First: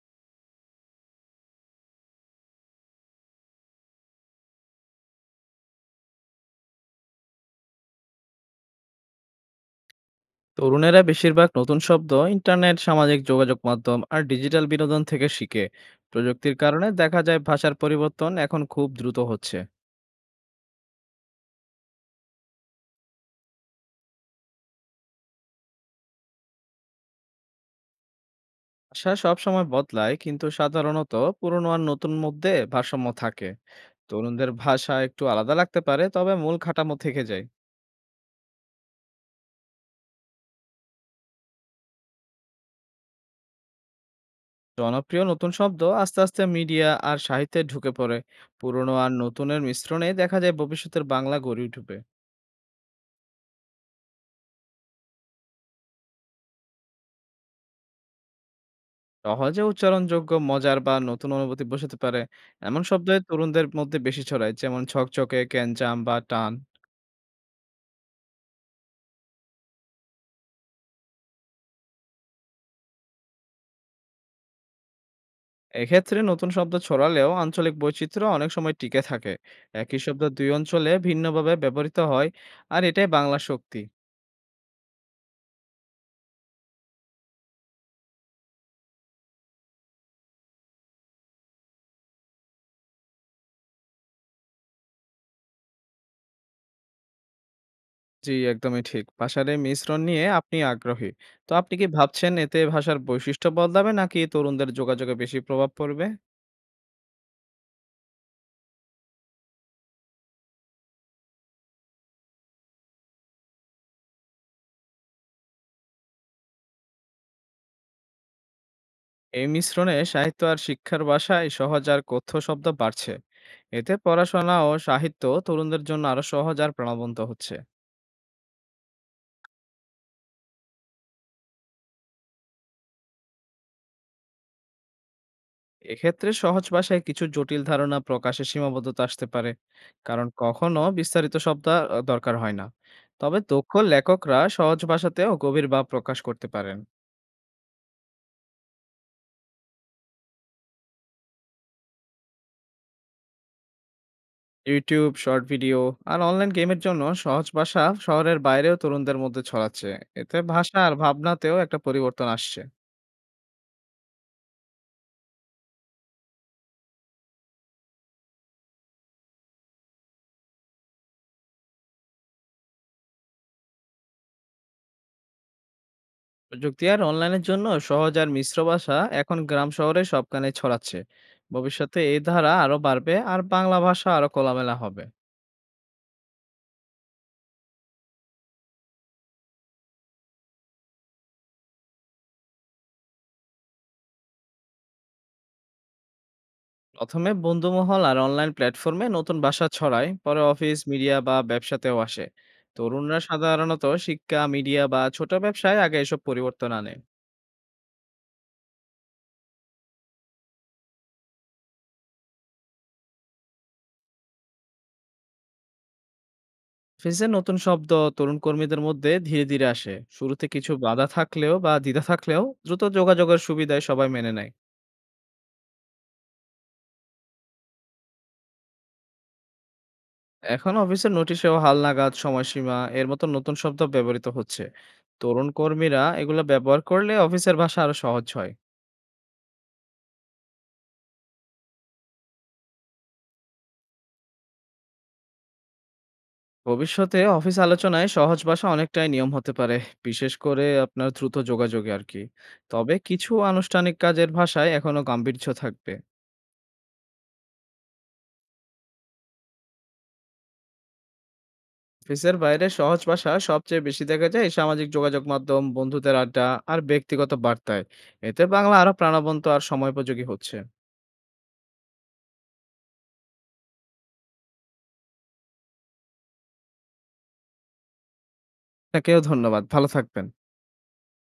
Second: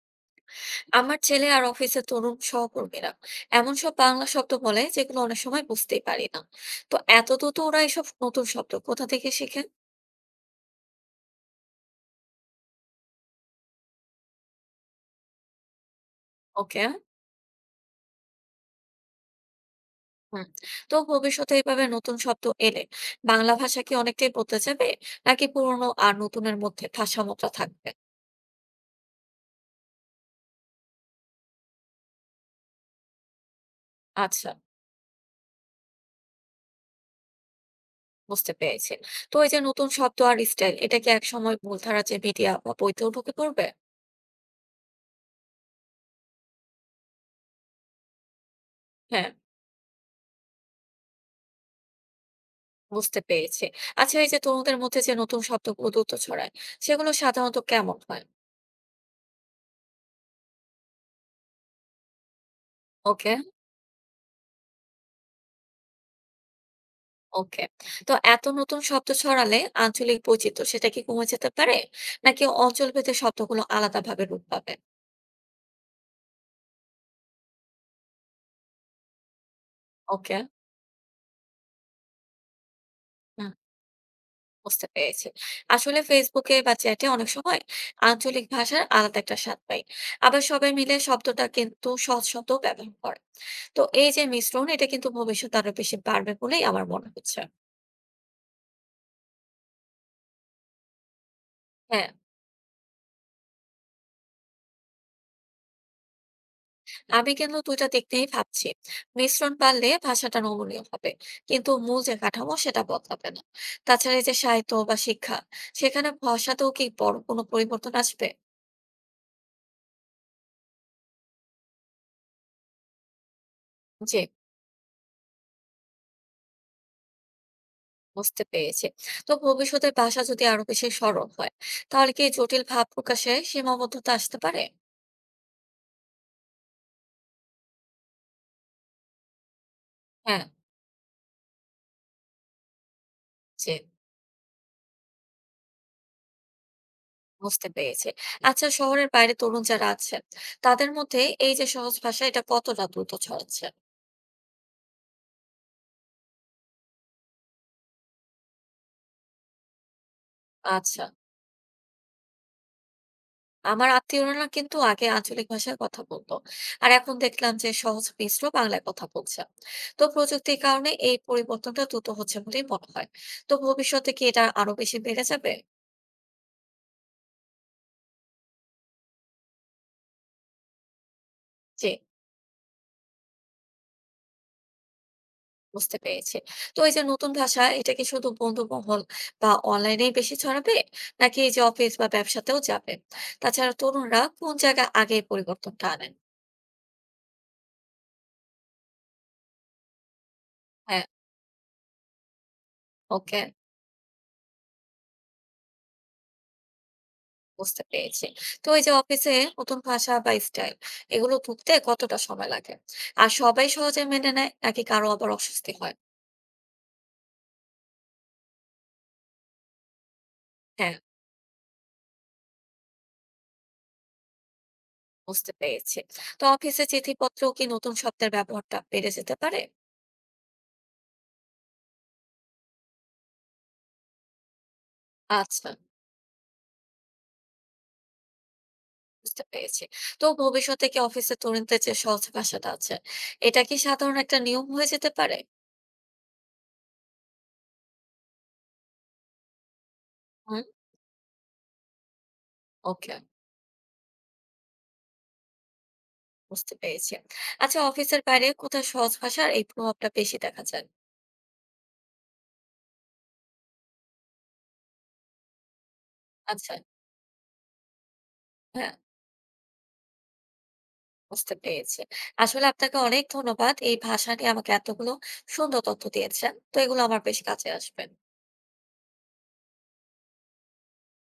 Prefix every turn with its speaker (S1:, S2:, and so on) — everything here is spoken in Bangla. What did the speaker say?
S1: আমার ছেলে আর অফিসের তরুণ সহকর্মীরা এমন সব বাংলা শব্দ বলে যেগুলো অনেক সময় বুঝতেই পারি না। তো এত দ্রুত ওরা এসব নতুন শব্দ কোথা থেকে শেখে?
S2: তরুণেরা বেশিরভাগ নতুন শব্দ ইন্টারনেট, সামাজিক যোগাযোগ মাধ্যম আর ডিজিটাল বিনোদন থেকে শিখে। প্রযুক্তির
S1: ওকে,
S2: কারণে
S1: হ্যাঁ।
S2: দেখা যায় ভাষার পরিবর্তন এখন খুব দ্রুত হচ্ছে।
S1: হুম। তো ভবিষ্যতে এইভাবে নতুন শব্দ এলে বাংলা ভাষা কি অনেকটাই বদলে যাবে, নাকি পুরনো আর নতুনের মধ্যে ভারসাম্যটা থাকবে?
S2: ভাষা সবসময় বদলায়, কিন্তু সাধারণত পুরনো আর নতুন মধ্যে ভারসাম্য থাকে। তরুণদের
S1: আচ্ছা,
S2: ভাষা একটু আলাদা লাগতে পারে, তবে মূল কাঠামো থেকে যায়।
S1: বুঝতে পেরেছি। তো এই যে নতুন শব্দ আর স্টাইল, এটা কি একসময় মূলধারা যে মিডিয়া বা বইতেও ঢুকে পড়বে?
S2: জনপ্রিয় নতুন শব্দ আস্তে আস্তে মিডিয়া আর সাহিত্যে ঢুকে পড়ে। পুরনো আর
S1: হ্যাঁ,
S2: নতুনের মিশ্রণে দেখা যায় ভবিষ্যতের বাংলা গড়ে উঠবে।
S1: বুঝতে পেরেছি। আচ্ছা, এই যে তরুণদের মধ্যে যে নতুন শব্দগুলো দ্রুত ছড়ায়, সেগুলো সাধারণত কেমন হয়?
S2: সহজে উচ্চারণযোগ্য, মজার বা নতুন অনুভূতি বোঝাতে পারে। এমন শব্দই
S1: ওকে,
S2: তরুণদের মধ্যে বেশি ছড়ায়, যেমন ঝকঝকে, ক্যানচাম বা টান।
S1: ওকে। তো এত নতুন শব্দ ছড়ালে আঞ্চলিক বৈচিত্র্য সেটা কি কমে যেতে পারে? নাকি অঞ্চলভেদে শব্দগুলো আলাদাভাবে রূপ পাবে?
S2: এক্ষেত্রে নতুন শব্দ ছড়ালেও আঞ্চলিক বৈচিত্র্য অনেক সময় টিকে থাকে। একই শব্দ
S1: ওকে,
S2: দুই অঞ্চলে ভিন্নভাবে ব্যবহৃত হয়, আর এটাই বাংলা
S1: হুম,
S2: শক্তি।
S1: বুঝতে পেরেছি। আসলে ফেসবুকে বা চ্যাটে অনেক সময় আঞ্চলিক ভাষার আলাদা একটা স্বাদ পাই। আবার সবাই মিলে শব্দটা কিন্তু সহজ শব্দও ব্যবহার করে। তো এই যে মিশ্রণ, এটা কিন্তু ভবিষ্যতে আরো বেশি বাড়বে বলেই আমার মনে হচ্ছে।
S2: জি, একদমই ঠিক। ভাষার এই মিশ্রণ নিয়ে আপনি আগ্রহী। তো আপনি কি
S1: হ্যাঁ।
S2: ভাবছেন, এতে ভাষার বৈশিষ্ট্য বদলাবে নাকি তরুণদের যোগাযোগে বেশি প্রভাব পড়বে?
S1: আমি কিন্তু ২ টা দিক নিয়েই ভাবছি। মিশ্রণ বাড়লে ভাষাটা নমনীয় হবে। কিন্তু মূল যে কাঠামো সেটা বদলাবে না। তাছাড়া এই যে সাহিত্য বা শিক্ষা, সেখানে ভাষাতেও কি বড় কোনো পরিবর্তন আসবে?
S2: এই মিশ্রণে সাহিত্য আর শিক্ষার ভাষায় সহজ আর কথ্য শব্দ বাড়ছে। এতে
S1: জি,
S2: পড়াশোনা ও সাহিত্য তরুণদের জন্য আরো সহজ আর প্রাণবন্ত হচ্ছে।
S1: বুঝতে পেরেছি। তো ভবিষ্যতে ভাষা যদি আরো বেশি সরল হয়, তাহলে কি জটিল ভাব প্রকাশে সীমাবদ্ধতা আসতে পারে?
S2: এক্ষেত্রে সহজ ভাষায় কিছু জটিল ধারণা প্রকাশে সীমাবদ্ধতা আসতে পারে, কারণ
S1: হ্যাঁ,
S2: কখনো বিস্তারিত শব্দ দরকার হয় না। তবে দক্ষ
S1: জি,
S2: লেখকরা সহজ ভাষাতেও গভীর ভাব প্রকাশ করতে পারেন।
S1: বুঝতে পেরেছি। আচ্ছা, শহরের বাইরে তরুণ যারা আছেন, তাদের মধ্যে এই যে সহজ ভাষা, এটা কতটা দ্রুত ছড়াচ্ছে?
S2: ইউটিউব শর্ট ভিডিও আর অনলাইন গেমের জন্য সহজ ভাষা শহরের বাইরেও তরুণদের মধ্যে ছড়াচ্ছে। এতে ভাষা আর
S1: আচ্ছা।
S2: ভাবনাতেও একটা পরিবর্তন আসছে।
S1: আমার আত্মীয়রা না কিন্তু আগে আঞ্চলিক ভাষায় কথা বলতো, আর এখন দেখলাম যে সহজ মিশ্র বাংলায় কথা বলছে। তো প্রযুক্তির কারণে এই পরিবর্তনটা দ্রুত হচ্ছে বলেই মনে হয়। তো ভবিষ্যতে কি এটা আরো বেশি বেড়ে যাবে?
S2: প্রযুক্তি আর অনলাইনের জন্য সহজ আর মিশ্র ভাষা এখন গ্রাম শহরে সবখানে ছড়াচ্ছে।
S1: যে,
S2: ভবিষ্যতে এই ধারা আরো বাড়বে আর বাংলা ভাষা আরো খোলামেলা হবে।
S1: বুঝতে পেরেছি। তো এই যে নতুন ভাষা, এটা কি শুধু বন্ধু মহল বা অনলাইনেই বেশি ছড়াবে, নাকি এই যে অফিস বা ব্যবসাতেও যাবে? তাছাড়া তরুণরা কোন জায়গায় আগে এই পরিবর্তনটা আনেন?
S2: প্রথমে বন্ধুমহল আর অনলাইন প্ল্যাটফর্মে নতুন ভাষা ছড়ায়, পরে অফিস,
S1: হ্যাঁ,
S2: মিডিয়া বা ব্যবসাতেও আসে। তরুণরা
S1: ওকে,
S2: সাধারণত শিক্ষা, মিডিয়া বা ছোট ব্যবসায় আগে এসব পরিবর্তন আনে।
S1: বুঝতে পেরেছি। তো এই যে অফিসে নতুন ভাষা বা স্টাইল, এগুলো ঢুকতে কতটা সময় লাগে? আর সবাই সহজে মেনে নেয় নাকি কারো আবার অস্বস্তি হয়?
S2: অফিসে নতুন শব্দ তরুণ কর্মীদের মধ্যে ধীরে ধীরে আসে। শুরুতে কিছু
S1: হ্যাঁ,
S2: বাধা থাকলেও বা দ্বিধা থাকলেও দ্রুত যোগাযোগের সুবিধায় সবাই মেনে নেয়।
S1: বুঝতে পেরেছি। তো অফিসে চিঠিপত্রেও কি নতুন শব্দের ব্যবহারটা বেড়ে যেতে পারে?
S2: এখন অফিসের নোটিশেও হালনাগাদ, সময়সীমা এর মতো নতুন শব্দ ব্যবহৃত হচ্ছে। তরুণ
S1: আচ্ছা,
S2: কর্মীরা এগুলো ব্যবহার করলে অফিসের ভাষা আরো সহজ হয়।
S1: বুঝতে পেরেছি। তো ভবিষ্যতে কি অফিসে তরুণদের যে সহজ ভাষাটা আছে, এটা কি সাধারণ একটা নিয়ম হয়ে যেতে পারে?
S2: ভবিষ্যতে অফিস আলোচনায় সহজ ভাষা অনেকটাই নিয়ম হতে পারে, বিশেষ
S1: হুম,
S2: করে আপনার দ্রুত যোগাযোগে আরকি। তবে
S1: ওকে,
S2: কিছু আনুষ্ঠানিক কাজের ভাষায় এখনো গাম্ভীর্য থাকবে।
S1: বুঝতে পেরেছি। আচ্ছা, অফিসের বাইরে কোথায় সহজ ভাষার এই প্রভাবটা বেশি দেখা যায়?
S2: অফিসের বাইরে সহজ ভাষা সবচেয়ে বেশি দেখা যায় সামাজিক যোগাযোগ মাধ্যম, বন্ধুদের আড্ডা
S1: আচ্ছা,
S2: আর ব্যক্তিগত বার্তায়। এতে বাংলা আরো
S1: হ্যাঁ।
S2: প্রাণবন্ত আর সময়োপযোগী হচ্ছে।
S1: বুঝতে পেরেছি। আসলে আপনাকে অনেক ধন্যবাদ। এই ভাষা নিয়ে আমাকে এতগুলো সুন্দর তথ্য দিয়েছেন। তো এগুলো আমার বেশ কাজে আসবে।
S2: আপনাকেও ধন্যবাদ। ভালো থাকবেন।